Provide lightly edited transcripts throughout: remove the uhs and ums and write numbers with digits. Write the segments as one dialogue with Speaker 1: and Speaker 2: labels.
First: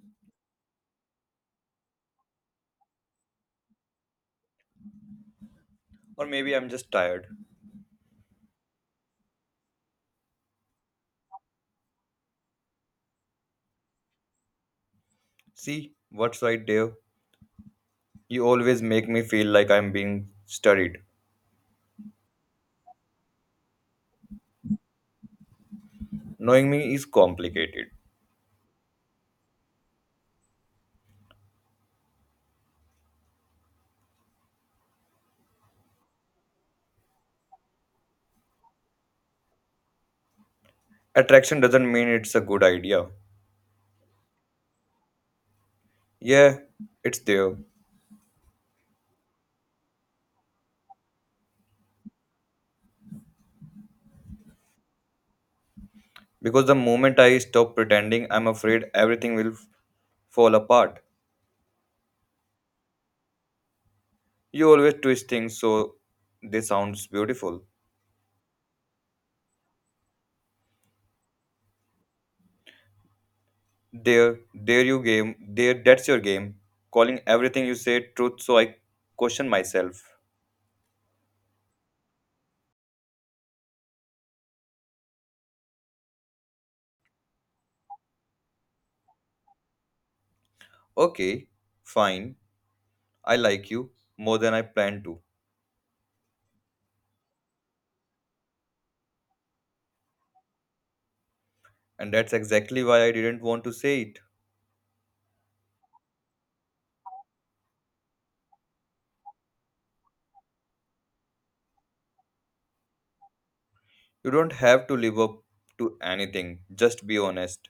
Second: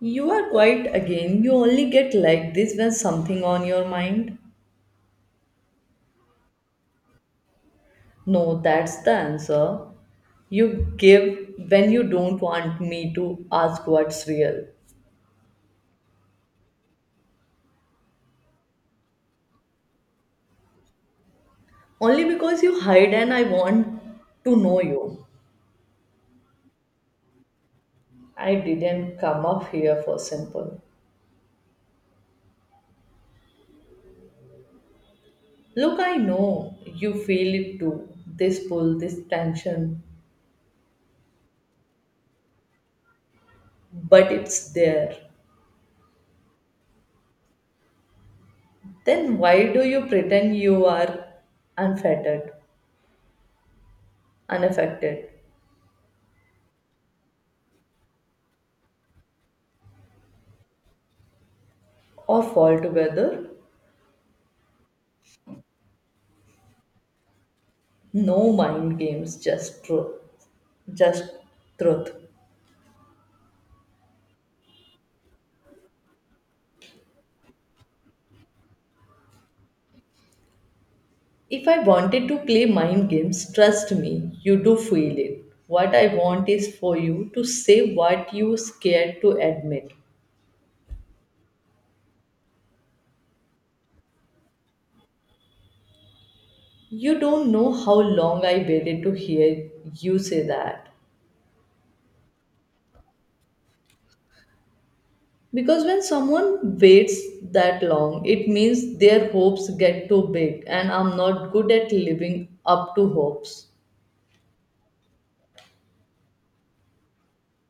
Speaker 1: You are quiet again. You only get like this when something on your mind.
Speaker 2: Or maybe I'm just tired.
Speaker 1: No, that's the answer. You give when you don't want me to ask what's real.
Speaker 2: See, what's right, Dave? You always make me feel like I'm being studied.
Speaker 1: Only because you hide and I want to know you.
Speaker 2: Knowing me is complicated.
Speaker 1: I didn't come up here for simple. Look, I know you feel it too. This pull, this tension,
Speaker 2: Attraction doesn't mean it's a good idea.
Speaker 1: but it's there.
Speaker 2: Yeah, it's there.
Speaker 1: Then why do you pretend you are unfettered, unaffected?
Speaker 2: Because the moment I stop pretending, I'm afraid everything will fall apart.
Speaker 1: Off altogether.
Speaker 2: You always twist things so they sounds beautiful.
Speaker 1: No mind games, just truth. Just truth.
Speaker 2: There you game. There, that's your game. Calling everything you say truth so I question myself.
Speaker 1: If I wanted to play mind games, trust me, you do feel it. What I want is for you to say what you scared to admit.
Speaker 2: Okay, fine. I like you more than I planned to,
Speaker 1: You don't know how long I waited to hear you say that.
Speaker 2: and that's exactly why I didn't want to say it.
Speaker 1: Because when someone waits that long, it means their hopes get too big, and I'm not good at living up to hopes.
Speaker 2: You don't have to live up to anything, just be honest.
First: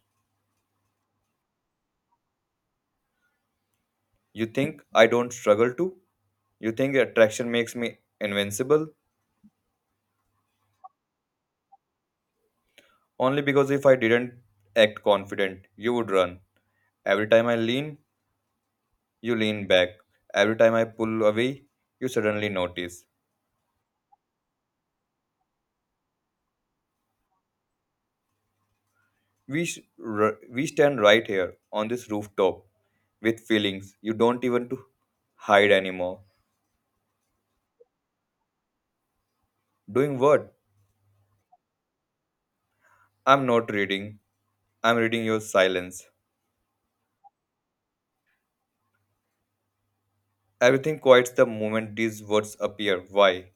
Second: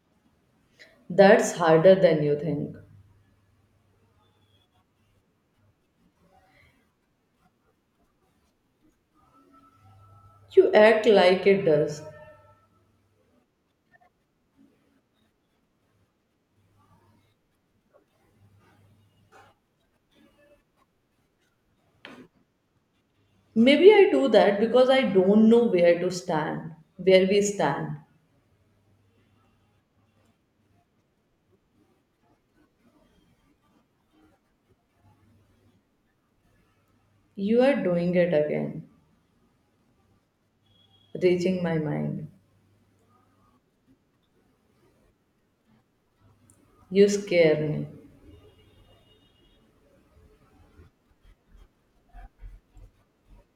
Speaker 1: That's harder than you think.
Speaker 2: You think I don't struggle to? You think attraction makes me invincible?
Speaker 1: You act like it does.
Speaker 2: Only because if I didn't act confident, you would run. Every time I lean, you lean back. Every time I pull away, you suddenly notice.
Speaker 1: Maybe I do that because I don't know where to stand, where we stand.
Speaker 2: We stand right here on this rooftop with feelings you don't even to hide anymore.
Speaker 1: You are doing it again,
Speaker 2: Doing what?
Speaker 1: reaching my mind.
Speaker 2: I'm not reading. I'm reading your silence.
Speaker 1: You scare me
Speaker 2: Everything quiets the moment these words appear. Why?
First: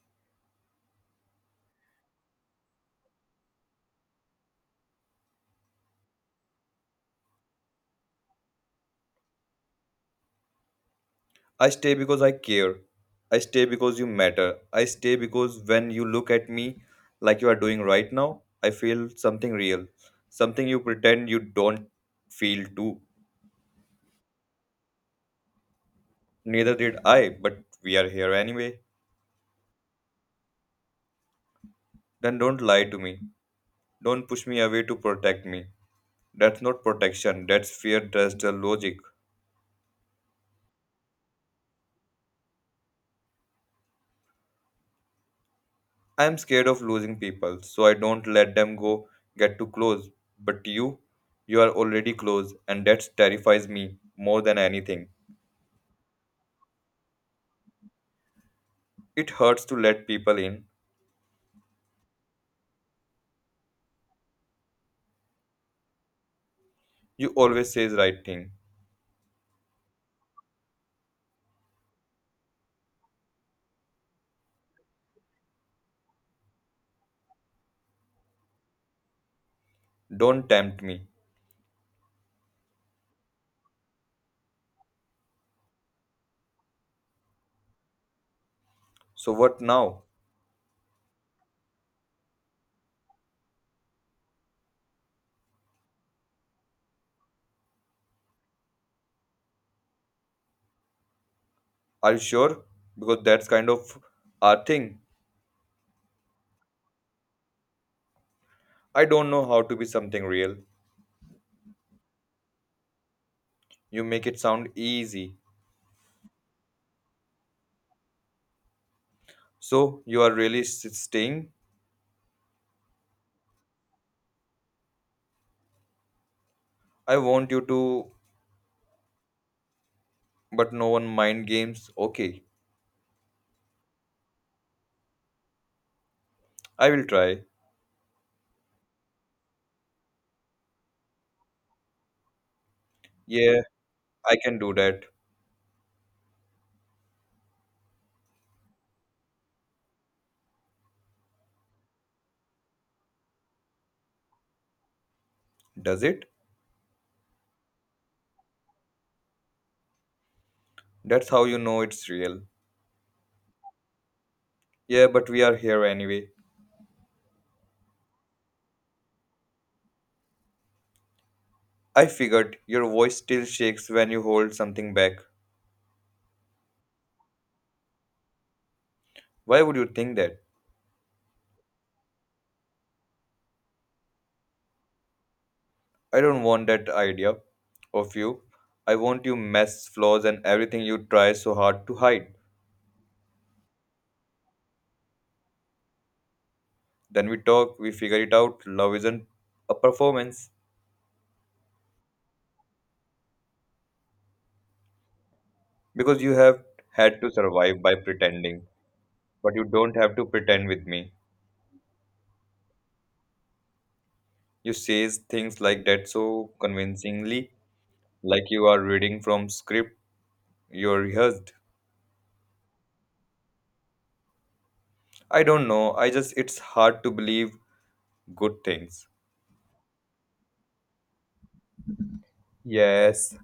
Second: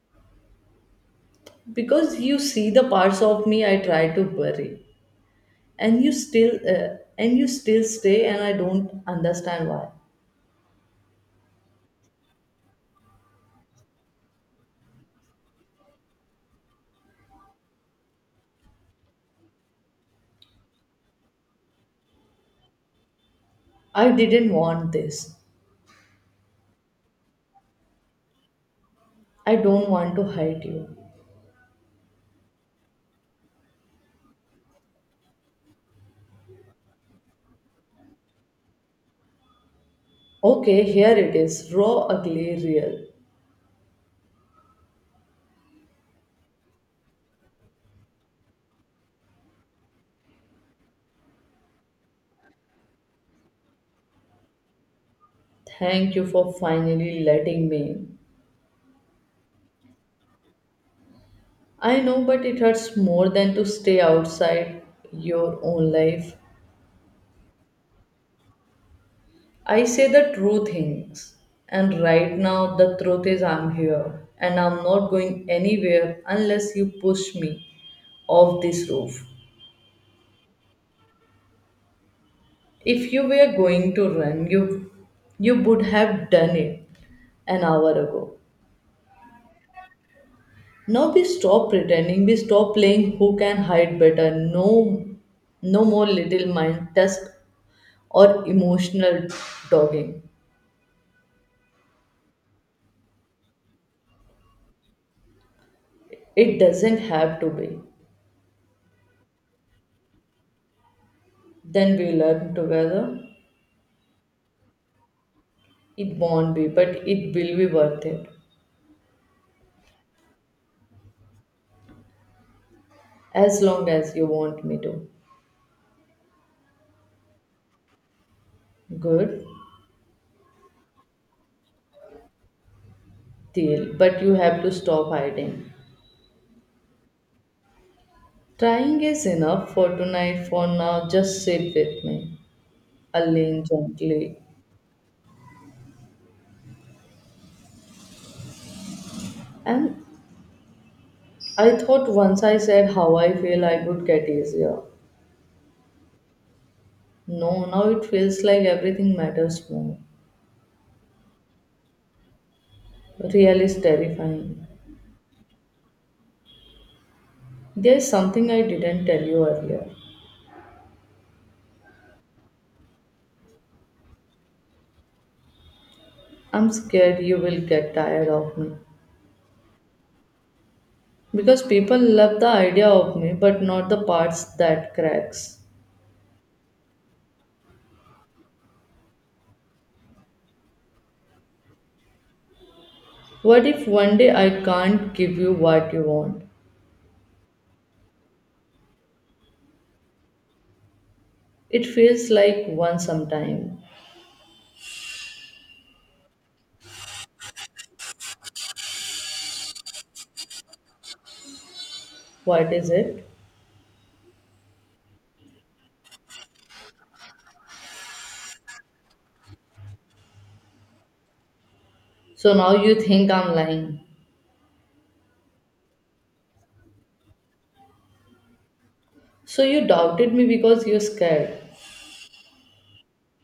Speaker 1: because you see the parts of me I try to bury, and you still stay, and I don't understand why.
Speaker 2: I stay because I care. I stay because you matter. I stay because when you look at me like you are doing right now, I feel something real. Something you pretend you don't feel too.
Speaker 1: I didn't want this.
Speaker 2: Neither did I, but we are here anyway.
Speaker 1: I don't want to hide you.
Speaker 2: Then don't lie to me. Don't push me away to protect me. That's not protection, that's fear, that's the logic.
Speaker 1: Okay, here it is, raw, ugly, real.
Speaker 2: I'm scared of losing people, so I don't let them go get too close. But you are already close, and that terrifies me more than anything.
Speaker 1: Thank you for finally letting me in.
Speaker 2: It hurts to let people in.
Speaker 1: I know, but it hurts more than to stay outside your own life.
Speaker 2: You always say the right thing.
Speaker 1: I say the true things, and right now the truth is I'm here and I'm not going anywhere unless you push me off this roof.
Speaker 2: Don't tempt me.
Speaker 1: If you were going to run, you would have done it an hour ago.
Speaker 2: So what now?
Speaker 1: Now we stop pretending, we stop playing who can hide better. No no more little mind test or emotional dogging.
Speaker 2: Are you sure? Because that's kind of our thing.
Speaker 1: It doesn't have to be.
Speaker 2: I don't know how to be something real.
Speaker 1: Then we learn together.
Speaker 2: You make it sound easy.
Speaker 1: It won't be, but it will be worth it.
Speaker 2: So you are really staying?
Speaker 1: As long as you want me to.
Speaker 2: I want you to,
Speaker 1: Good
Speaker 2: but no one mind games. Okay,
Speaker 1: deal. But you have to stop hiding.
Speaker 2: I will try.
Speaker 1: Trying is enough for tonight. For now, just sit with me. I
Speaker 2: Yeah,
Speaker 1: lean
Speaker 2: I
Speaker 1: gently.
Speaker 2: can do that.
Speaker 1: And I thought once I said how I feel, I would get easier.
Speaker 2: Does it?
Speaker 1: No, now it feels like everything matters more.
Speaker 2: That's how you know it's real.
Speaker 1: Real is terrifying.
Speaker 2: Yeah, but we are here anyway.
Speaker 1: There's something I didn't tell you earlier.
Speaker 2: I figured your voice still shakes when you hold something back.
Speaker 1: I'm scared you will get tired of me.
Speaker 2: Why would you think that?
Speaker 1: Because people love the idea of me, but not the parts that cracks.
Speaker 2: I don't want that idea of you. I want your mess, flaws, and everything you try so hard to hide.
Speaker 1: What if one day I can't give you what you want?
Speaker 2: Then we talk, we figure it out. Love isn't a performance
Speaker 1: It feels like one sometime.
Speaker 2: because you have had to survive by pretending, but you don't have to pretend with me.
Speaker 1: What is it?
Speaker 2: You say things like that so convincingly like you are reading from script you rehearsed.
Speaker 1: So now you think I'm lying.
Speaker 2: I don't know, I just, it's hard to believe good things.
Speaker 1: So you doubted me because you're scared.
Speaker 2: Yes.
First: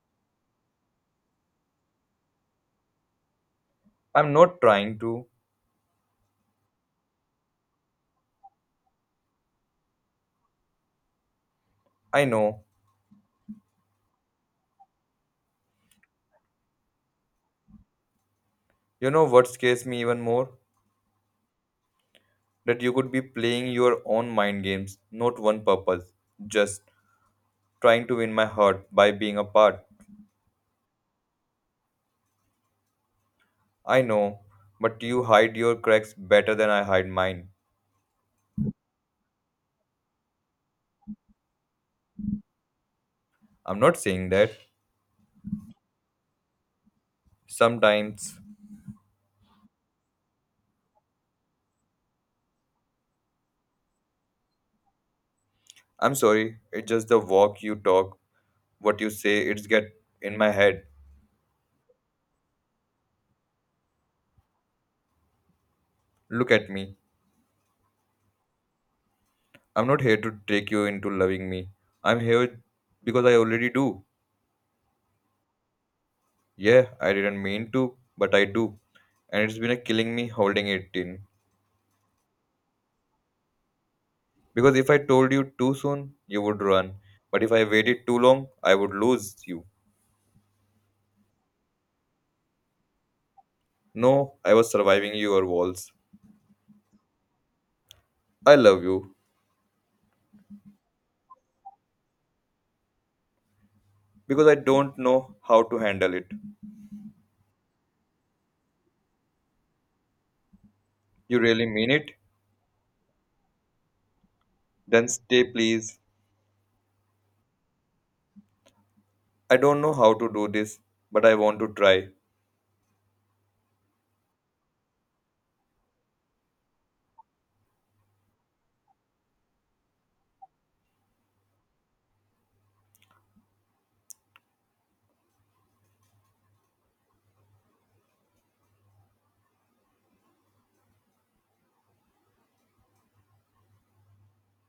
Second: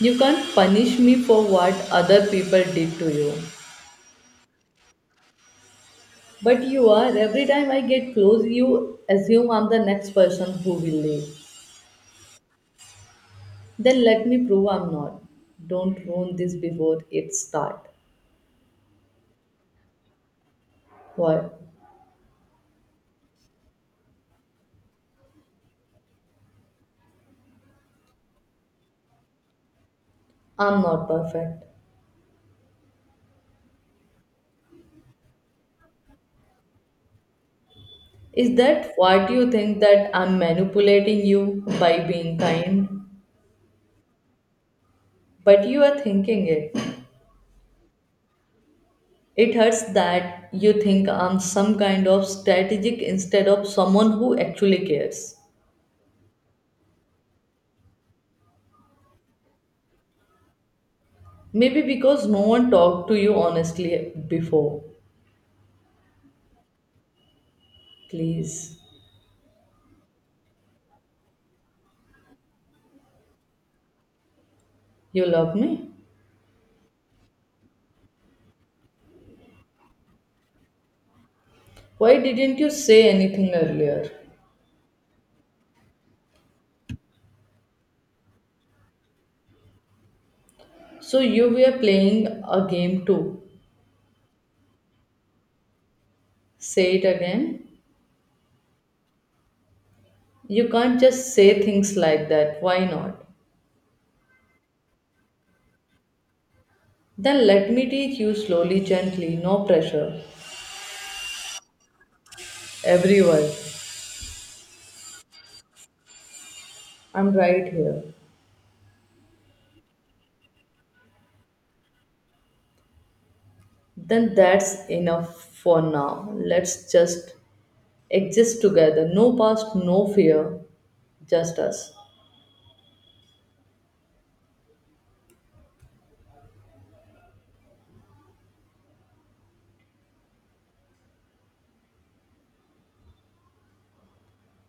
Speaker 1: You can't punish me for what other people did to you.
Speaker 2: I'm not trying to.
Speaker 1: But you are. Every time I get close, you assume I'm the next person who will leave.
Speaker 2: I know.
Speaker 1: Then let me prove I'm not. Don't ruin this before it starts.
Speaker 2: You know what scares me even more?
Speaker 1: Why?
Speaker 2: That you could be playing your own mind games, not one purpose, just trying to win my heart by being a part.
Speaker 1: I'm not perfect.
Speaker 2: I know, but you hide your cracks better than I hide mine.
Speaker 1: Is that what you think, that I'm manipulating you by being kind?
Speaker 2: I'm not saying that.
Speaker 1: But you are thinking it.
Speaker 2: Sometimes.
Speaker 1: It hurts that you think I'm some kind of strategic instead of someone who actually cares.
Speaker 2: I'm sorry, it's just the walk you talk, what you say, it's get in my head.
Speaker 1: Maybe because no one talked to you honestly before.
Speaker 2: Look at me.
Speaker 1: Please,
Speaker 2: I'm not here to trick you into loving me. I'm here because I already do.
Speaker 1: you love me?
Speaker 2: Yeah, I didn't mean to, but I do. And it's been a killing me holding it in.
Speaker 1: Why didn't you say anything earlier?
Speaker 2: Because if I told you too soon, you would run. But if I waited too long, I would lose you.
Speaker 1: So you were playing a game too.
Speaker 2: No, I was surviving your walls.
Speaker 1: Say it again.
Speaker 2: I love you
Speaker 1: You can't just say things like that. Why not?
Speaker 2: because I don't know how to handle it.
Speaker 1: Then let me teach you slowly, gently, no pressure.
Speaker 2: You really mean it?
Speaker 1: Everyone,
Speaker 2: Then stay, please.
Speaker 1: I'm right here.
Speaker 2: I don't know how to do this, but I want to try.
Speaker 1: Then that's enough for now. Let's just exist together. No past, no fear, just us.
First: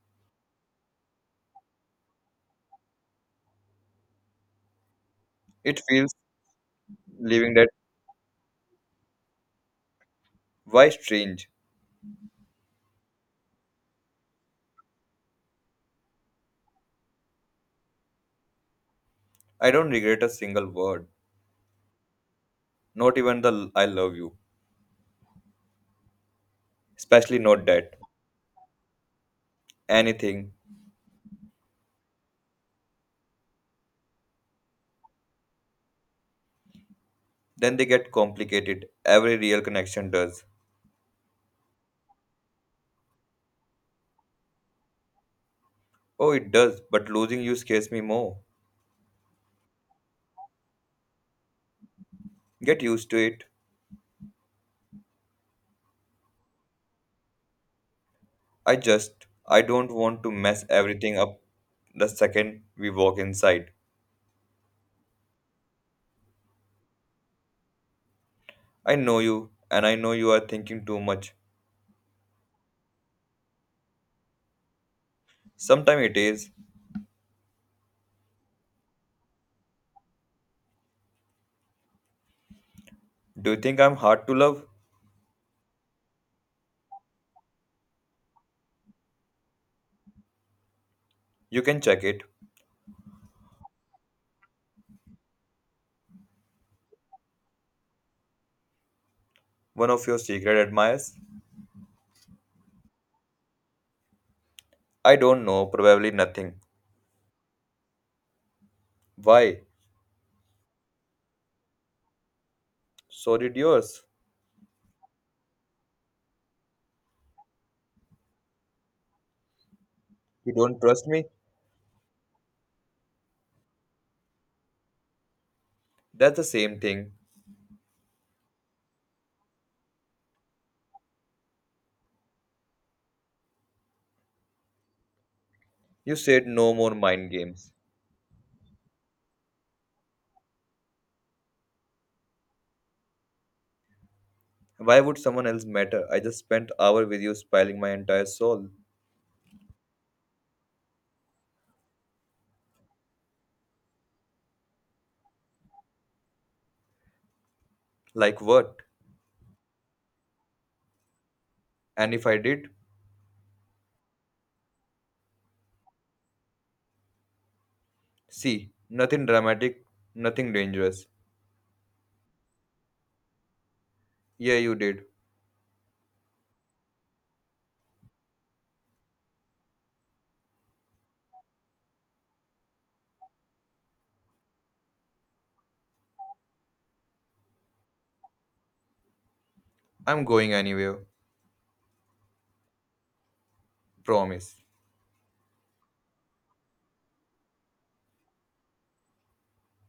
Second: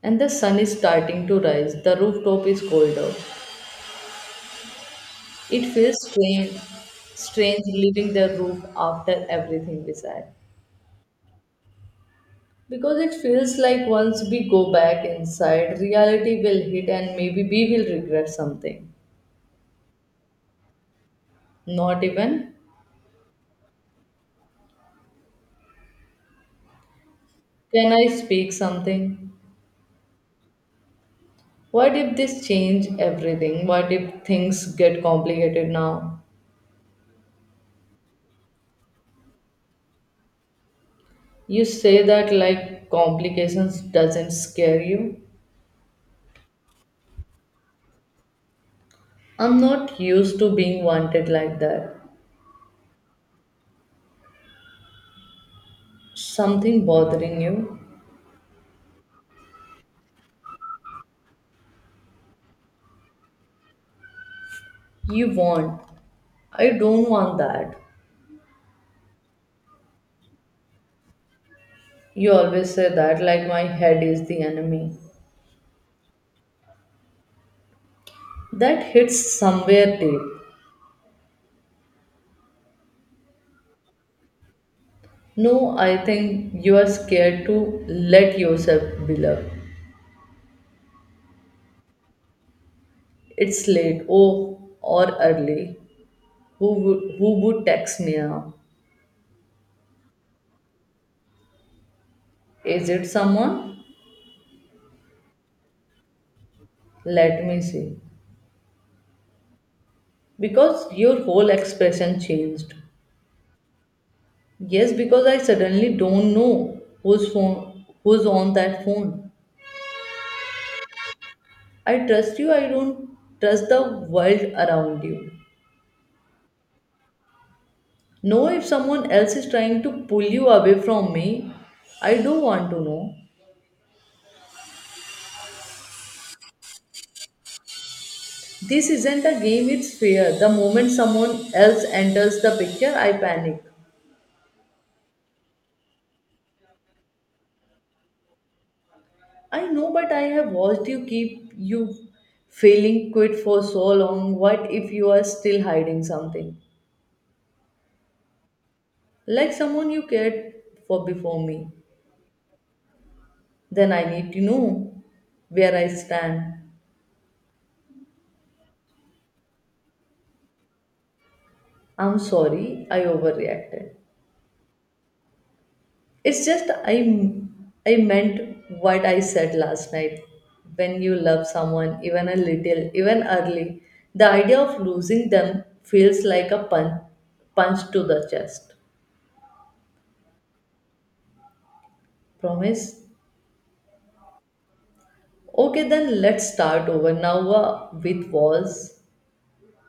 Speaker 1: And the sun is starting to rise. The rooftop is colder. It
Speaker 2: It
Speaker 1: feels
Speaker 2: feels
Speaker 1: strange,
Speaker 2: leaving
Speaker 1: strange
Speaker 2: that.
Speaker 1: leaving the roof after everything we said.
Speaker 2: Why strange?
Speaker 1: Because it feels like once we go back inside, reality will hit and maybe we will regret something.
Speaker 2: I don't regret a single word,
Speaker 1: Not even,
Speaker 2: not even the I love you, especially not
Speaker 1: can
Speaker 2: that.
Speaker 1: I speak something?
Speaker 2: Anything.
Speaker 1: What if this change everything? What if things get complicated now?
Speaker 2: Then they get complicated. Every real connection does.
Speaker 1: You say that like complications doesn't scare you.
Speaker 2: Oh, it does, but losing you scares me more.
Speaker 1: I'm not used to being wanted like that.
Speaker 2: Get used to it.
Speaker 1: Something bothering you?
Speaker 2: I just, I don't want to mess everything up the second we walk inside.
Speaker 1: You want. I don't want that.
Speaker 2: I know you, and I know you are thinking too much.
Speaker 1: You always say that like my head is the enemy.
Speaker 2: Sometime it is.
Speaker 1: That hits somewhere deep.
Speaker 2: Do you think I'm hard to love?
Speaker 1: No, I think you are scared to let yourself be loved.
Speaker 2: You can check it.
Speaker 1: It's late, oh, or early. Who would text me now?
Speaker 2: One of your secret admirers?
Speaker 1: Is it someone?
Speaker 2: I don't know, probably nothing.
Speaker 1: Let me see.
Speaker 2: Why?
Speaker 1: Because your whole expression changed.
Speaker 2: So did yours.
Speaker 1: Yes, because I suddenly don't know who's on that phone.
Speaker 2: You don't trust me?
Speaker 1: I trust you. I don't trust the world around you.
Speaker 2: That's the same thing.
Speaker 1: Know if someone else is trying to pull you away from me. I do want to know.
Speaker 2: You said no more mind games.
Speaker 1: This isn't a game, it's fair. The moment someone else enters the picture, I panic.
Speaker 2: Why would someone else matter? I just spent hour with you spilling my entire soul.
Speaker 1: I know, but I have watched you keep you feeling quit for so long. What if you are still hiding something?
Speaker 2: Like what?
Speaker 1: Like someone you cared for before me.
Speaker 2: And if I did?
Speaker 1: Then I need to know where I stand.
Speaker 2: See, nothing dramatic, nothing dangerous.
Speaker 1: I'm sorry I overreacted.
Speaker 2: Yeah, you did.
Speaker 1: It's just I meant what I said last night. When you love someone even a little, even early, the idea of losing them feels like a punch to the chest.
Speaker 2: I'm going anywhere.
Speaker 1: Promise?
Speaker 2: Promise.
Speaker 1: Okay, then let's start over now with walls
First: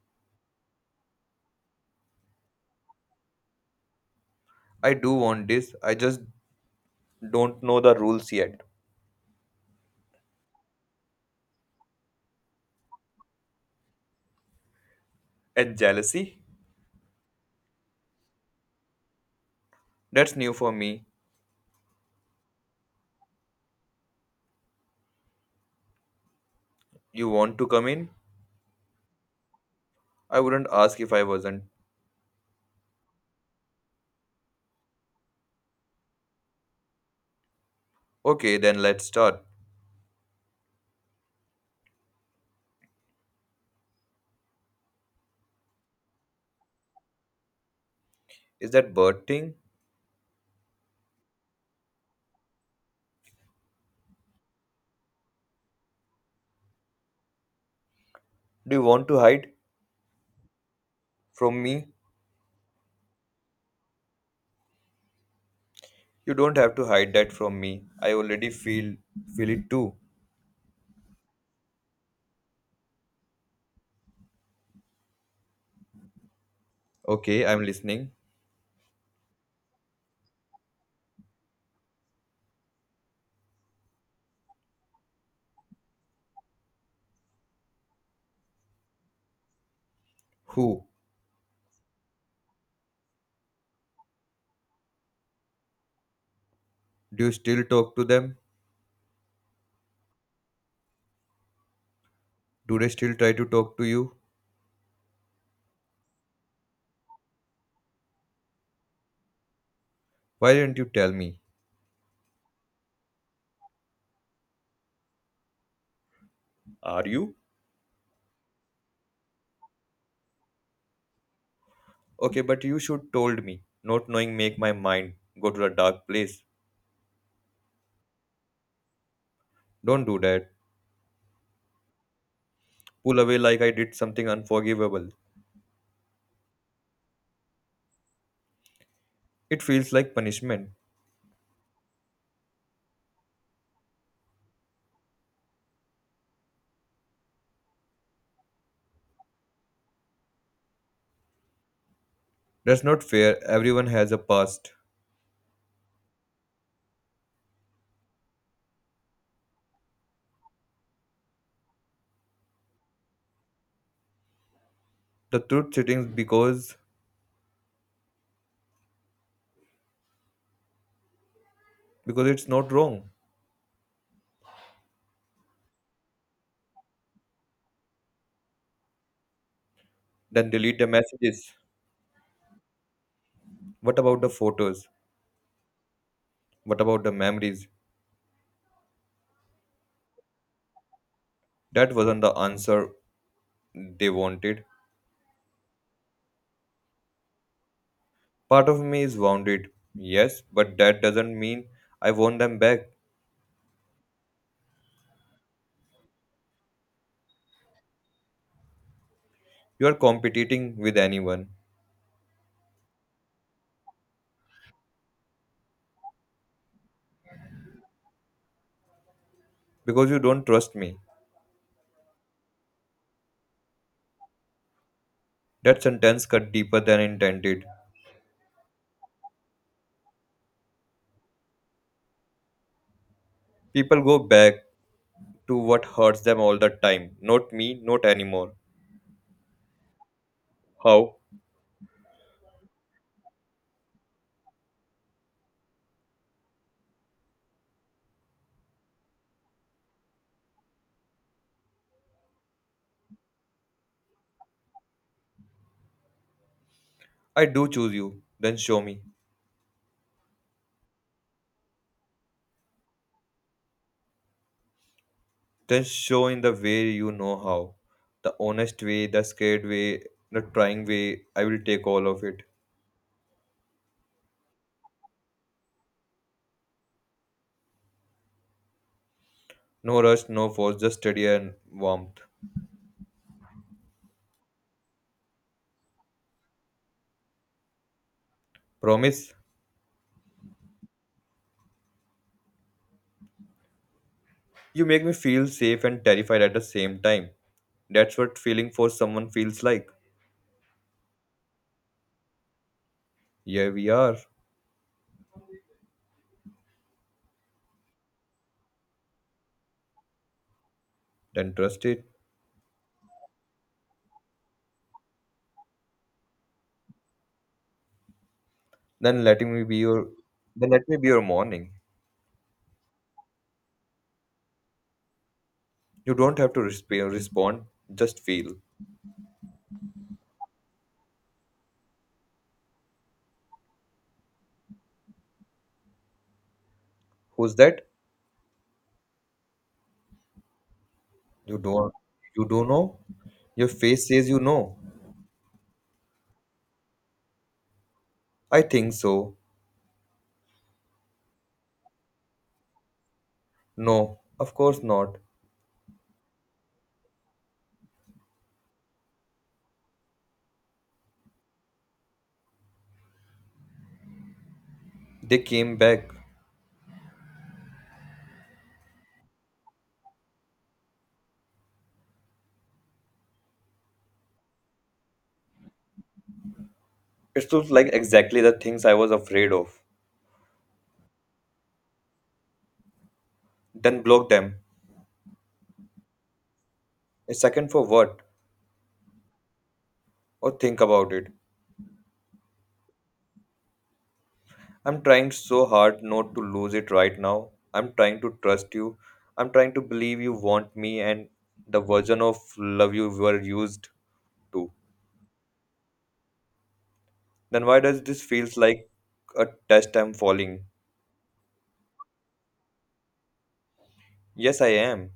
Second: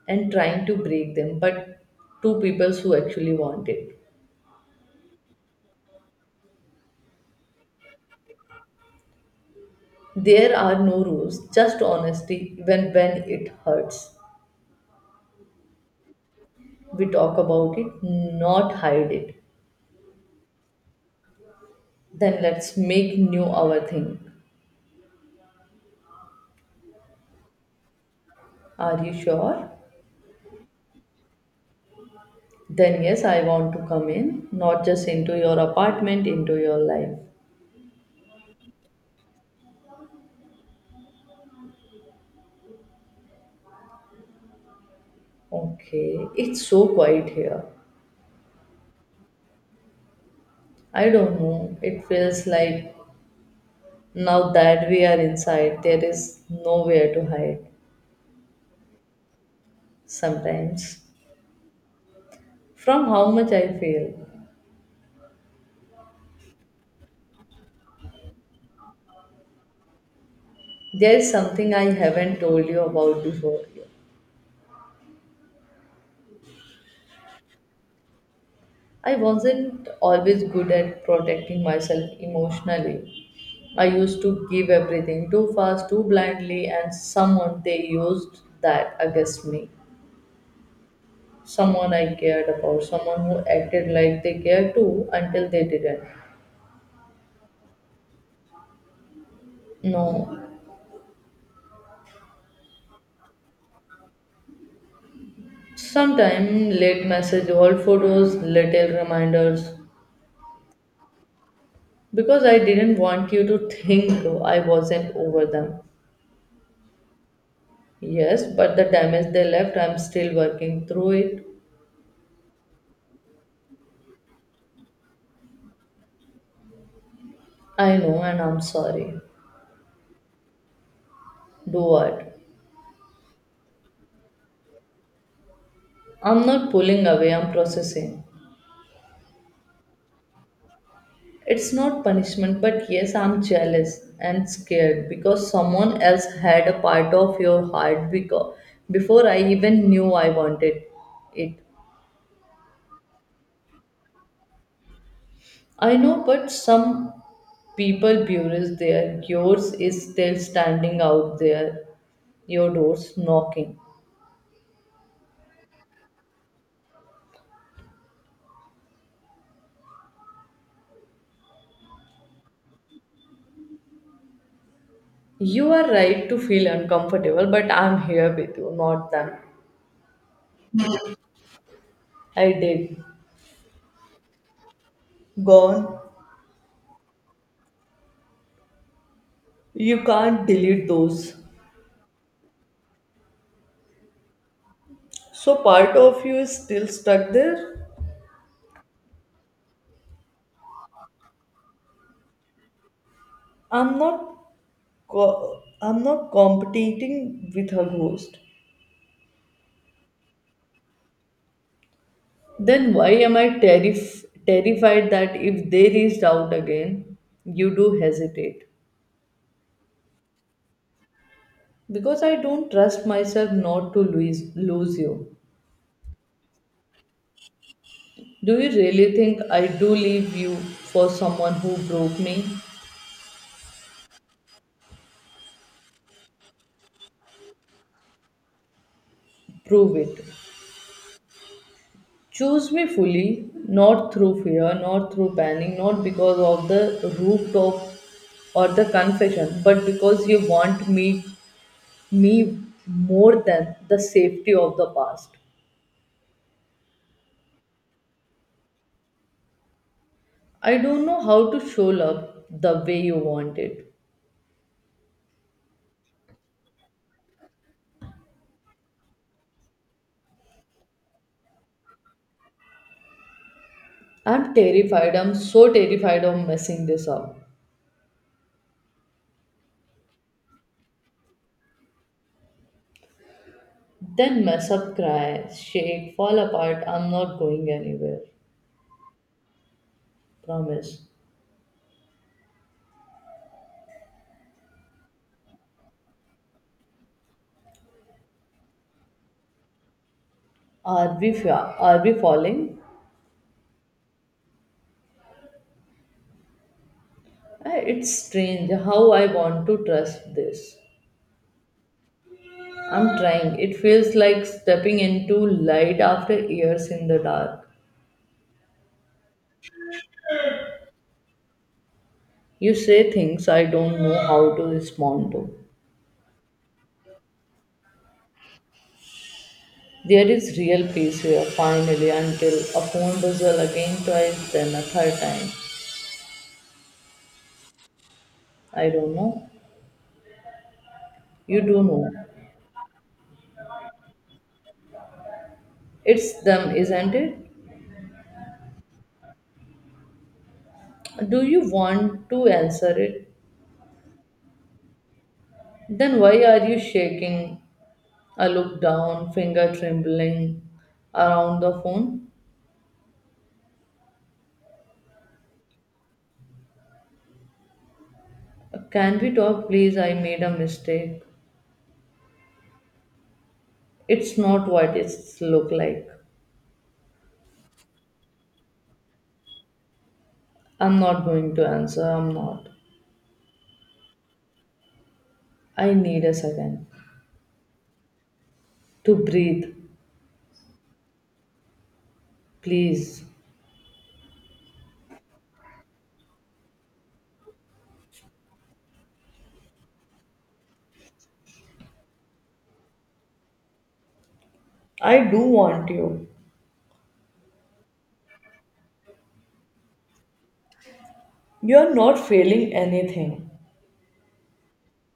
Speaker 1: and trying to break them, but two people who actually want it.
Speaker 2: I do want this. I just don't know the rules yet.
Speaker 1: There are no rules, just honesty even when it hurts.
Speaker 2: And jealousy?
Speaker 1: We talk about it, not hide it.
Speaker 2: That's new for me.
Speaker 1: Then let's make new our thing.
Speaker 2: You want to come in?
Speaker 1: Are you sure?
Speaker 2: I wouldn't ask if I wasn't.
Speaker 1: Then yes, I want to come in, not just into your apartment, into your life.
Speaker 2: Okay, then let's start.
Speaker 1: Okay, it's so quiet here.
Speaker 2: Is that bird thing?
Speaker 1: I don't know. It feels like now that we are inside, there is nowhere to hide
Speaker 2: Do you want to hide
Speaker 1: sometimes.
Speaker 2: from me?
Speaker 1: From how much I feel,
Speaker 2: You don't have to hide that from me. I already feel it too.
Speaker 1: there is something I haven't told you about before.
Speaker 2: Okay, I'm listening.
Speaker 1: I wasn't always good at protecting myself emotionally. I used to give everything too fast, too blindly, and someone they used that against me.
Speaker 2: Who?
Speaker 1: Someone I cared about, someone who acted like they cared too until they didn't.
Speaker 2: Do you still talk to them?
Speaker 1: No.
Speaker 2: Do they still try to talk to you?
Speaker 1: Sometime late message, old photos, little reminders.
Speaker 2: Why didn't you tell me?
Speaker 1: Because I didn't want you to think I wasn't over them.
Speaker 2: Are you?
Speaker 1: Yes, but the damage they left, I'm still working through it.
Speaker 2: Okay, but you should told me. Not knowing make my mind go to a dark place.
Speaker 1: I know and I'm sorry.
Speaker 2: Don't do that.
Speaker 1: Do what?
Speaker 2: Pull away like I did something unforgivable.
Speaker 1: I'm not pulling away, I'm processing.
Speaker 2: It feels like punishment.
Speaker 1: It's not punishment, but yes, I'm jealous and scared because someone else had a part of your heart, because before I even knew I wanted it.
Speaker 2: That's not fair. Everyone has a past.
Speaker 1: I know, but some people buries there. Yours is still standing out there, your door's knocking.
Speaker 2: The truth sitting because it's not wrong.
Speaker 1: You are right to feel uncomfortable, but I'm here with you, not them.
Speaker 2: Then delete the messages.
Speaker 1: I did.
Speaker 2: What about the photos?
Speaker 1: Gone.
Speaker 2: What about the memories?
Speaker 1: You can't delete those.
Speaker 2: That wasn't the answer they wanted.
Speaker 1: So part of you is still stuck there.
Speaker 2: Part of me is wounded, yes, but that doesn't mean I want them back.
Speaker 1: I'm not I'm not competing with her ghost.
Speaker 2: You are competing with anyone
Speaker 1: Then why am I terrified that if they reached out again, you do hesitate?
Speaker 2: because you don't trust me.
Speaker 1: Because I don't trust myself not to lose you.
Speaker 2: That sentence cut deeper than intended.
Speaker 1: Do you really think I do leave you for someone who broke me?
Speaker 2: People go back to what hurts them all the time. Not me, not anymore.
Speaker 1: Prove it.
Speaker 2: How?
Speaker 1: Choose me fully, not through fear, not through panic, not because of the rooftop or the confession, but because you want me more than the safety of the past.
Speaker 2: I do choose you. Then show me.
Speaker 1: I don't know how to show love the way you want it.
Speaker 2: Then show in the way you know how. The honest way, the scared way, the trying way. I will take all of it.
Speaker 1: I'm terrified, I'm so terrified of messing this up.
Speaker 2: No rush, no force, just steady and warmth.
Speaker 1: Then mess up, cry, shake, fall apart. I'm not going anywhere.
Speaker 2: Promise?
Speaker 1: Promise.
Speaker 2: You make me feel safe and terrified at the same time. That's what feeling for someone feels like.
Speaker 1: Are we falling?
Speaker 2: Here we are.
Speaker 1: It's strange how I want to trust this.
Speaker 2: Then trust it.
Speaker 1: I'm trying. It feels like stepping into light after years in the dark.
Speaker 2: Then letting me be your then let me be your morning.
Speaker 1: You say things I don't know how to respond to.
Speaker 2: You don't have to respond. Just feel.
Speaker 1: There is real peace here, finally, until a phone buzzer again twice, then a third time.
Speaker 2: Who's that?
Speaker 1: I don't know.
Speaker 2: You
Speaker 1: You do
Speaker 2: don't
Speaker 1: know.
Speaker 2: you don't know? Your face says you know.
Speaker 1: It's them, isn't it?
Speaker 2: I think so.
Speaker 1: Do you want to answer it?
Speaker 2: No, of course not.
Speaker 1: Then why are you shaking? I look down, finger trembling around the phone.
Speaker 2: They came back.
Speaker 1: Can we talk, please? I made a mistake. It's not what it's look like.
Speaker 2: It looks like exactly the things I was afraid of.
Speaker 1: I'm not going to answer. I'm not.
Speaker 2: Then block them.
Speaker 1: I need a second
Speaker 2: A second for what?
Speaker 1: to breathe,
Speaker 2: Or think about it.
Speaker 1: please.
Speaker 2: I'm trying so hard not to lose it right now. I'm trying to trust you. I'm trying to believe you want me and the version of love you were used to.
Speaker 1: I do want you.
Speaker 2: Then why does this feels like a test I'm falling?
Speaker 1: You are not failing anything.
Speaker 2: Yes, I am.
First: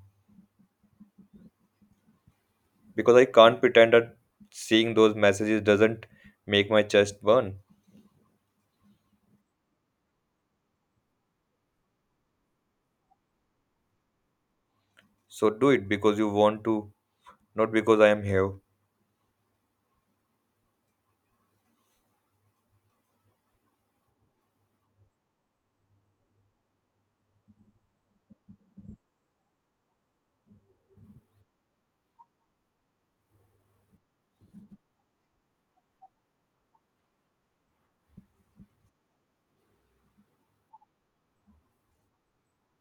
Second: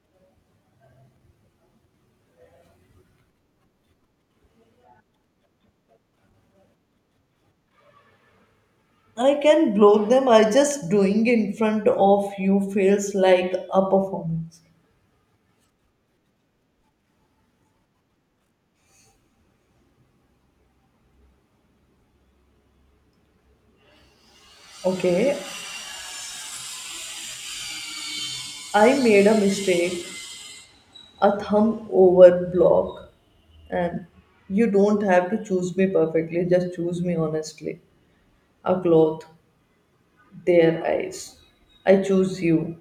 Speaker 2: Because I can't pretend that seeing those messages doesn't make my chest burn.
Speaker 1: I can block them. I just doing in front of you feels like a performance.
Speaker 2: So do it because you want to, not because I am here.
Speaker 1: Okay, I made a mistake, a thumb over block, and you don't have to choose me perfectly. Just choose me honestly. A cloth, their eyes. I choose you,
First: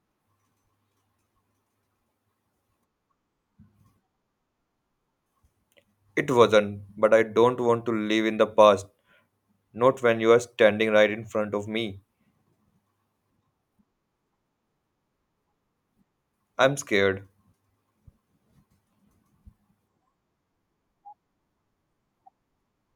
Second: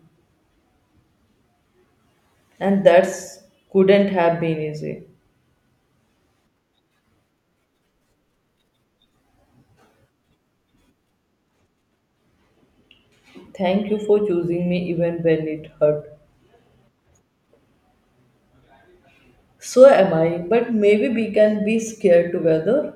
Speaker 1: and that couldn't have been easy.
Speaker 2: It wasn't, but I don't want to live in the past. Not when you are standing right in front of me.
Speaker 1: Thank you for choosing me even when it hurt.
Speaker 2: I'm scared.
Speaker 1: So am I, but maybe we can be scared together.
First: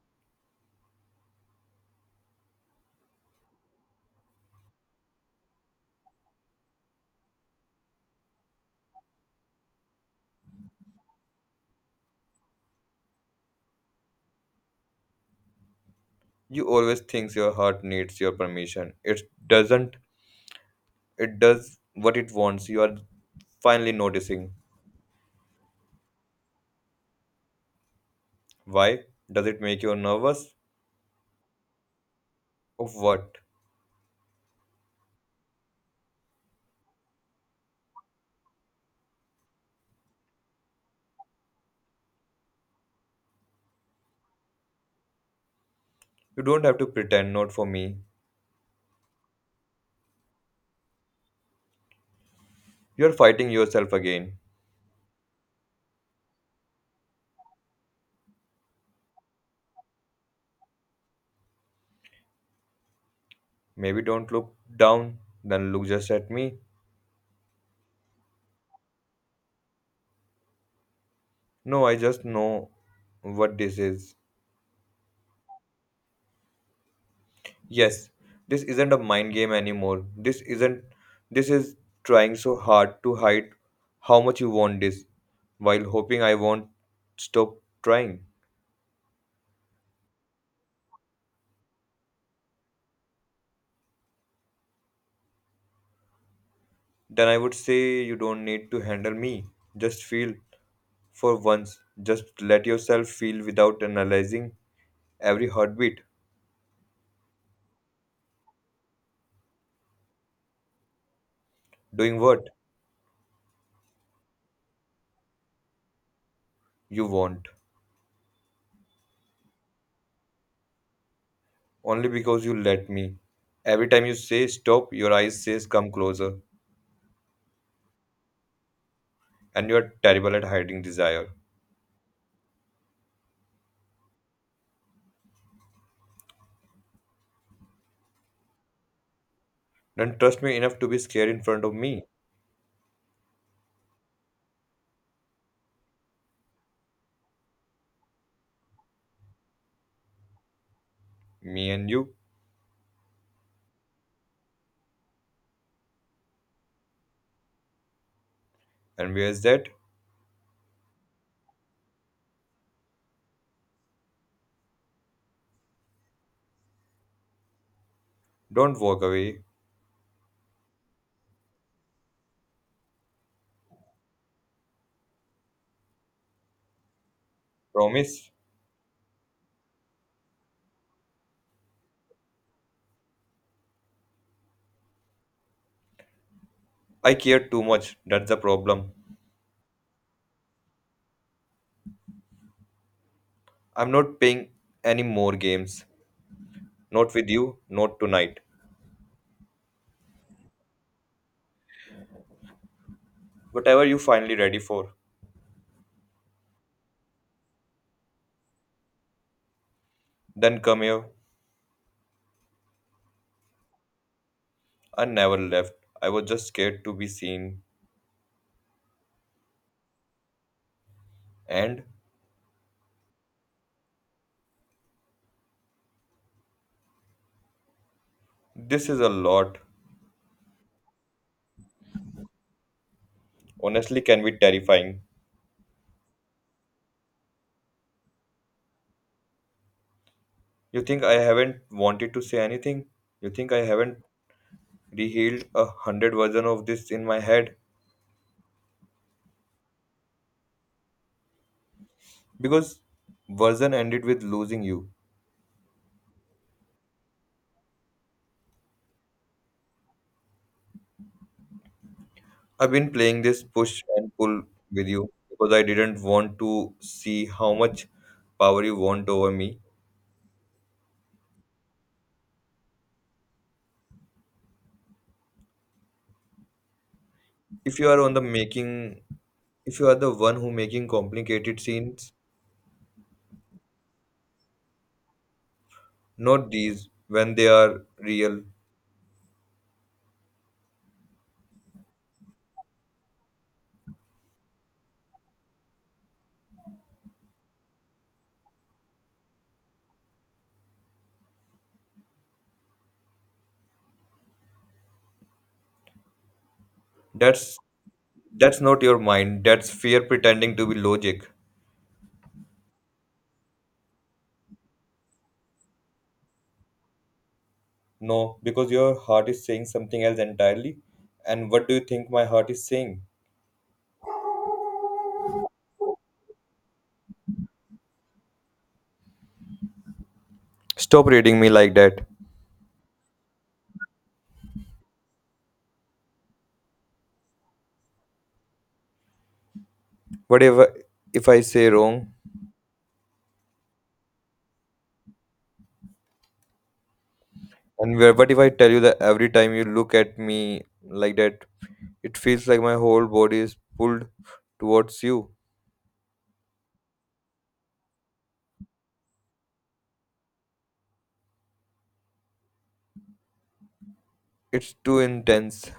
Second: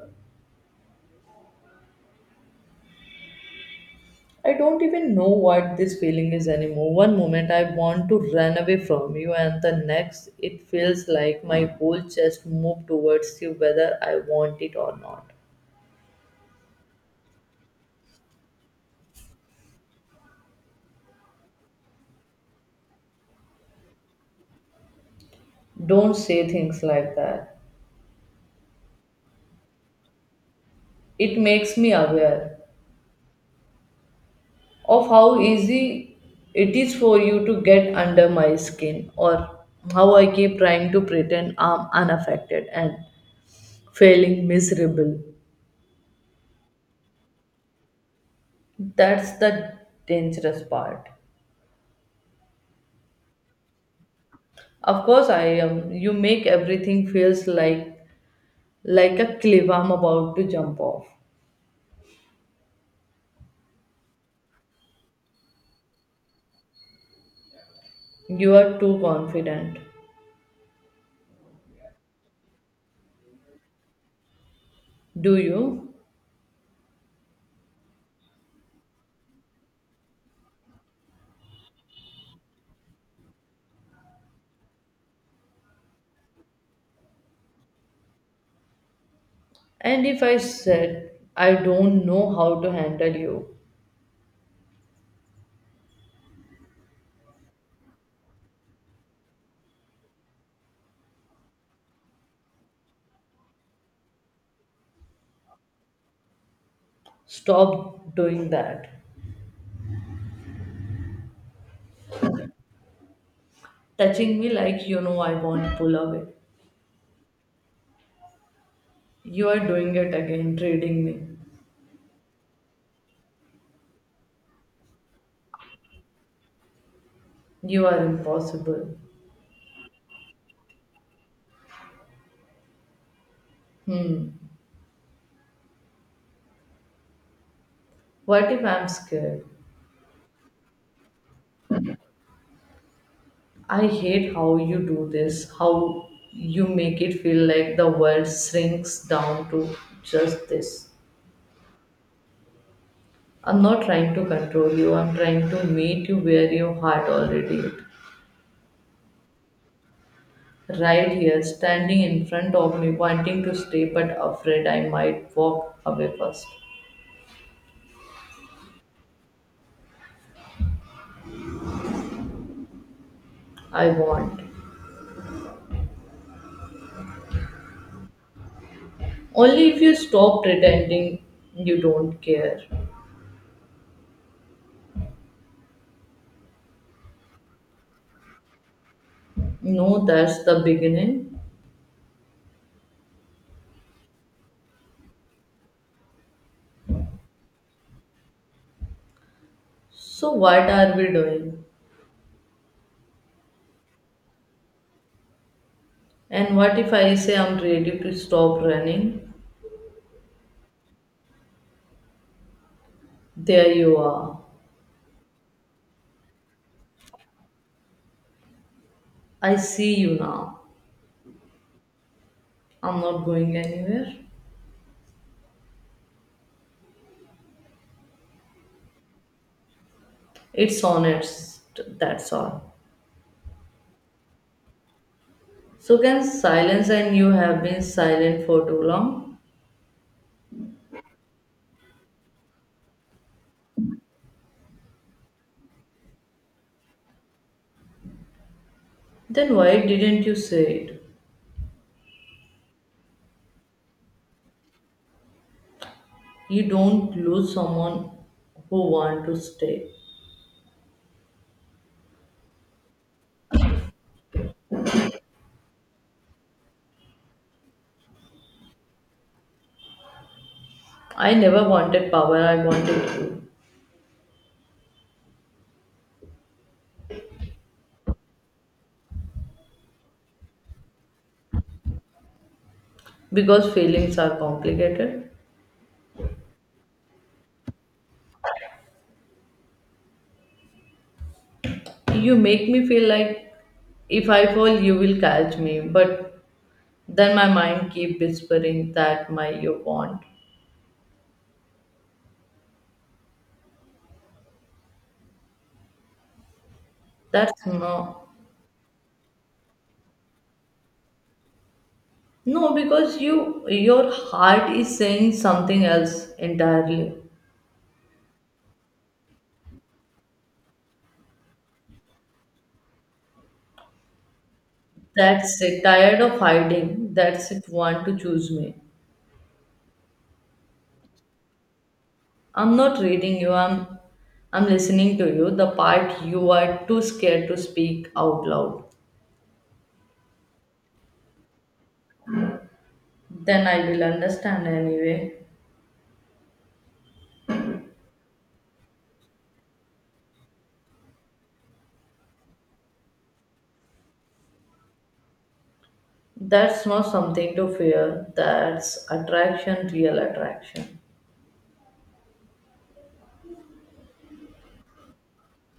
Speaker 1: I don't even know what this feeling is anymore. One moment I want to run away from you, and the next it feels like my whole chest moved towards you, whether I want it or not.
Speaker 2: You always think your heart needs your permission. It doesn't. It does what it wants. You are finally noticing.
Speaker 1: Don't say things like that.
Speaker 2: Why? Does it make you nervous?
Speaker 1: It makes me aware
Speaker 2: Of what?
Speaker 1: of how easy it is for you to get under my skin, or how I keep trying to pretend I'm unaffected and failing miserable.
Speaker 2: You don't have to pretend, not for me.
Speaker 1: That's the dangerous part.
Speaker 2: You're fighting yourself again.
Speaker 1: Of course I am, you make everything feels like a cliff I'm about to jump off.
Speaker 2: Maybe don't look down, then look just at me.
Speaker 1: You are too confident.
Speaker 2: No, I just know what this is.
Speaker 1: Do you?
Speaker 2: Yes, this isn't a mind game anymore. This isn't. This is trying so hard to hide how much you want this while hoping I won't stop trying.
Speaker 1: And if I said I don't know how to handle you,
Speaker 2: Then I would say you don't need to handle me. Just feel for once. Just let yourself feel without analyzing every heartbeat.
Speaker 1: stop doing that.
Speaker 2: Doing what
Speaker 1: Touching me like you know I won't pull away.
Speaker 2: you want.
Speaker 1: You are doing it again, trading me.
Speaker 2: Only because you let me. Every time you say stop, your eyes says come closer.
Speaker 1: You are impossible.
Speaker 2: And you are terrible at hiding desire.
Speaker 1: Hmm. What if I'm scared?
Speaker 2: Don't trust me enough to be scared in front of me,
Speaker 1: I hate how you do this, how you make it feel like the world shrinks down to just this.
Speaker 2: me and you.
Speaker 1: I'm not trying to control you, I'm trying to meet you where your heart already is.
Speaker 2: And where's that?
Speaker 1: Right here, standing in front of me, wanting to stay but afraid I might walk away first.
Speaker 2: Don't walk away.
Speaker 1: I want.
Speaker 2: Promise?
Speaker 1: Only if you stop pretending you don't care.
Speaker 2: I care too much. That's the problem.
Speaker 1: No, that's the beginning.
Speaker 2: I'm not playing any more games. Not with you, not tonight.
Speaker 1: So, what are we doing?
Speaker 2: Whatever you finally ready for.
Speaker 1: And what if I say I'm ready to stop running?
Speaker 2: Then come here.
Speaker 1: There you are.
Speaker 2: I never left. I was just scared to be seen.
Speaker 1: I see you now.
Speaker 2: And
Speaker 1: I'm not going anywhere.
Speaker 2: this is a lot.
Speaker 1: It's honest, that's all.
Speaker 2: Honestly, can be terrifying.
Speaker 1: So, can silence, and you have been silent for too long?
Speaker 2: You think I haven't wanted to say anything? You think I haven't rehealed a hundred version of this in my head?
Speaker 1: Then why didn't you say it?
Speaker 2: Because version ended with losing you.
Speaker 1: You don't lose someone who want to stay.
Speaker 2: I've been playing this push and pull with you because I didn't want to see how much power you want over me.
Speaker 1: I never wanted power, I wanted you.
Speaker 2: If you are on the making, if you are the one who making complicated scenes,
Speaker 1: Because feelings are complicated.
Speaker 2: not these when they are real.
Speaker 1: You make me feel like if I fall, you will catch me, but then my mind keep whispering that my you want.
Speaker 2: That's
Speaker 1: That's no,
Speaker 2: that's not your mind. That's fear pretending to be logic.
Speaker 1: No, because you your heart is saying something else entirely.
Speaker 2: No, because your heart is saying something else entirely. And what do you think my heart is saying?
Speaker 1: That's it. Tired of hiding. That's it. Want to choose me.
Speaker 2: Stop reading me like that.
Speaker 1: I'm not reading you. I'm listening to you. The part you are too scared to speak out loud.
Speaker 2: What if I- If I say wrong?
Speaker 1: Then I will understand anyway.
Speaker 2: And what if I tell you that every time you look at me like that, it feels like my whole body is pulled towards you.
Speaker 1: That's not something to fear. That's attraction, real attraction.
Speaker 2: It's too intense.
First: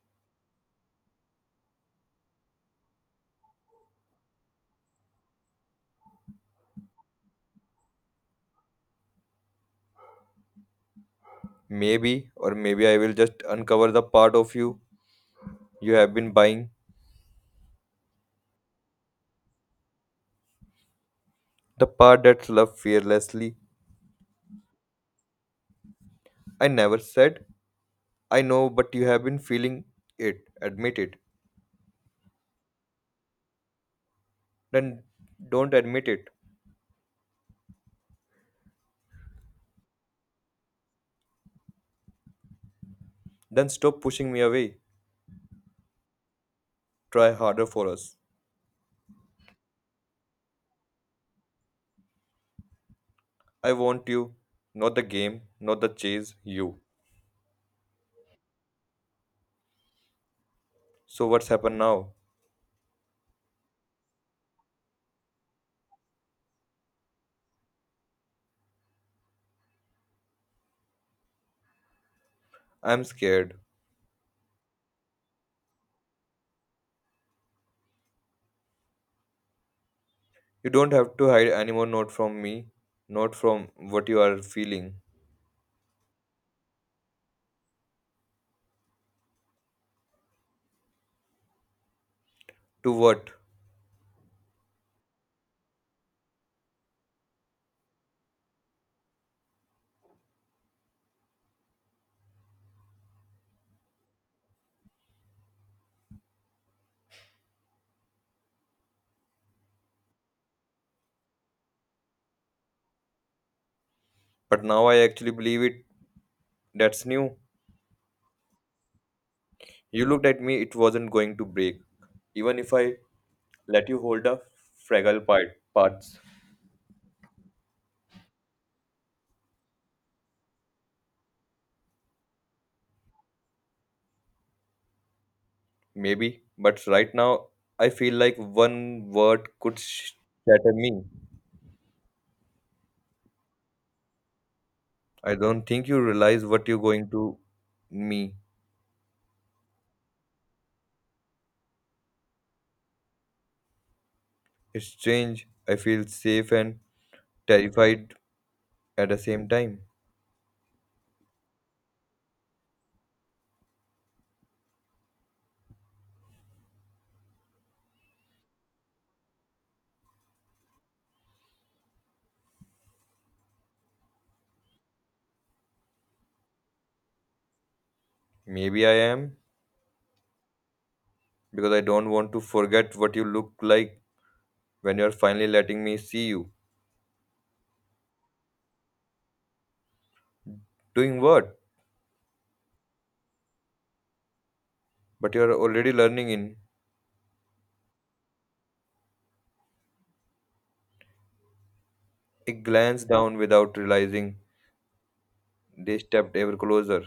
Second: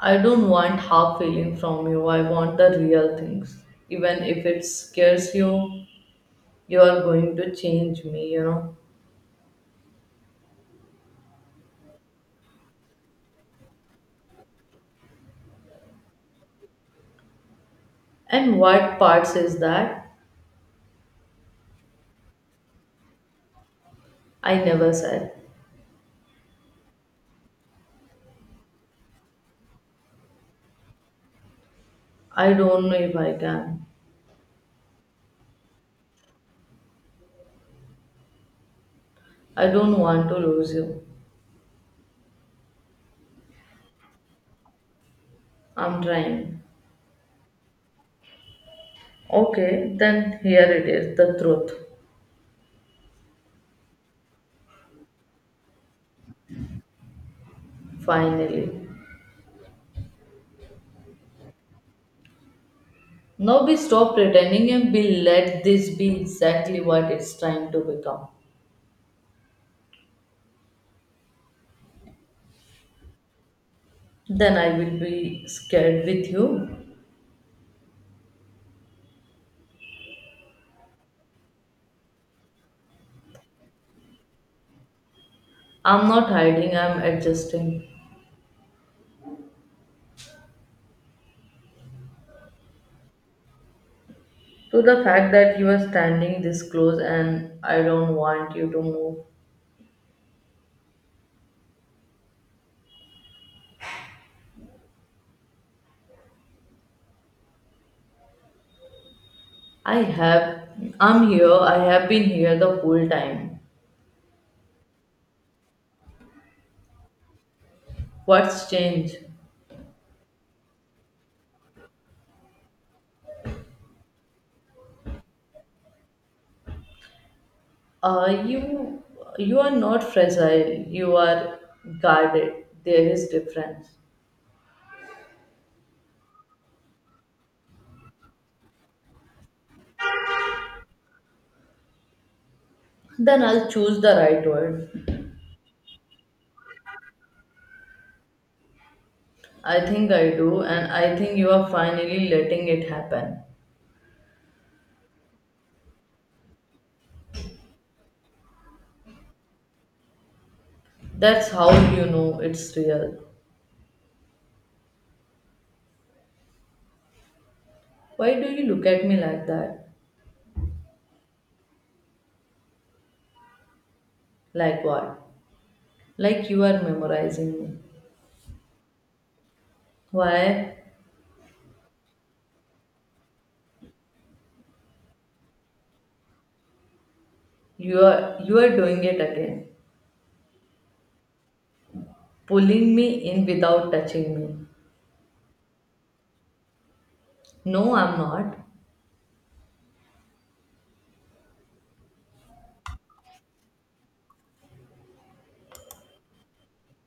Speaker 1: I don't want half feeling from you. I want the real things. Even if it scares you, you are going to change me, you know.
Speaker 2: Maybe, or maybe I will just uncover the part of you you have been buying,
Speaker 1: And what parts is that?
Speaker 2: the part that's loved fearlessly.
Speaker 1: I never said.
Speaker 2: I never said, I know, but you have been feeling it. Admit it.
Speaker 1: I don't know if I can.
Speaker 2: Then don't admit it.
Speaker 1: I don't want to lose you.
Speaker 2: Then stop pushing me away.
Speaker 1: I'm trying.
Speaker 2: Try harder for us.
Speaker 1: Okay, then here it is the truth.
Speaker 2: I want you, not the game, not the chase, you.
Speaker 1: Finally.
Speaker 2: So what's happened now?
Speaker 1: Now we stop pretending and we let this be exactly what it's trying to become.
Speaker 2: I'm scared.
Speaker 1: Then I will be scared with you.
Speaker 2: You don't have to hide anymore, not from me, not from what you are feeling.
Speaker 1: I'm not hiding, I'm adjusting
Speaker 2: To what?
Speaker 1: to the fact that you are standing this close and I don't want you to move. I have, I'm here, I have been here the whole time.
Speaker 2: But now I actually believe it. That's new.
Speaker 1: What's changed?
Speaker 2: You looked at me, it wasn't going to break. Even if I let you hold the parts,
Speaker 1: Uh, you, you are not fragile, you are guarded. There is difference.
Speaker 2: maybe. But right now, I feel like one word could shatter me.
Speaker 1: Then I'll choose the right word.
Speaker 2: I don't think you realize what you're going to me.
Speaker 1: I think I do, and I think you are finally letting it happen.
Speaker 2: It's strange. I feel safe and terrified at the same time.
Speaker 1: That's how you know it's real. Why do you look at me like that? Like what? Like you are memorizing me.
Speaker 2: Maybe I am
Speaker 1: Why?
Speaker 2: because I don't want to forget what you look like when you're finally letting me see you.
Speaker 1: You are doing it again.
Speaker 2: Doing what?
Speaker 1: Pulling me in without touching me.
Speaker 2: But you're already learning in.
Speaker 1: No, I'm not.
Speaker 2: I glance down without realizing they stepped ever closer.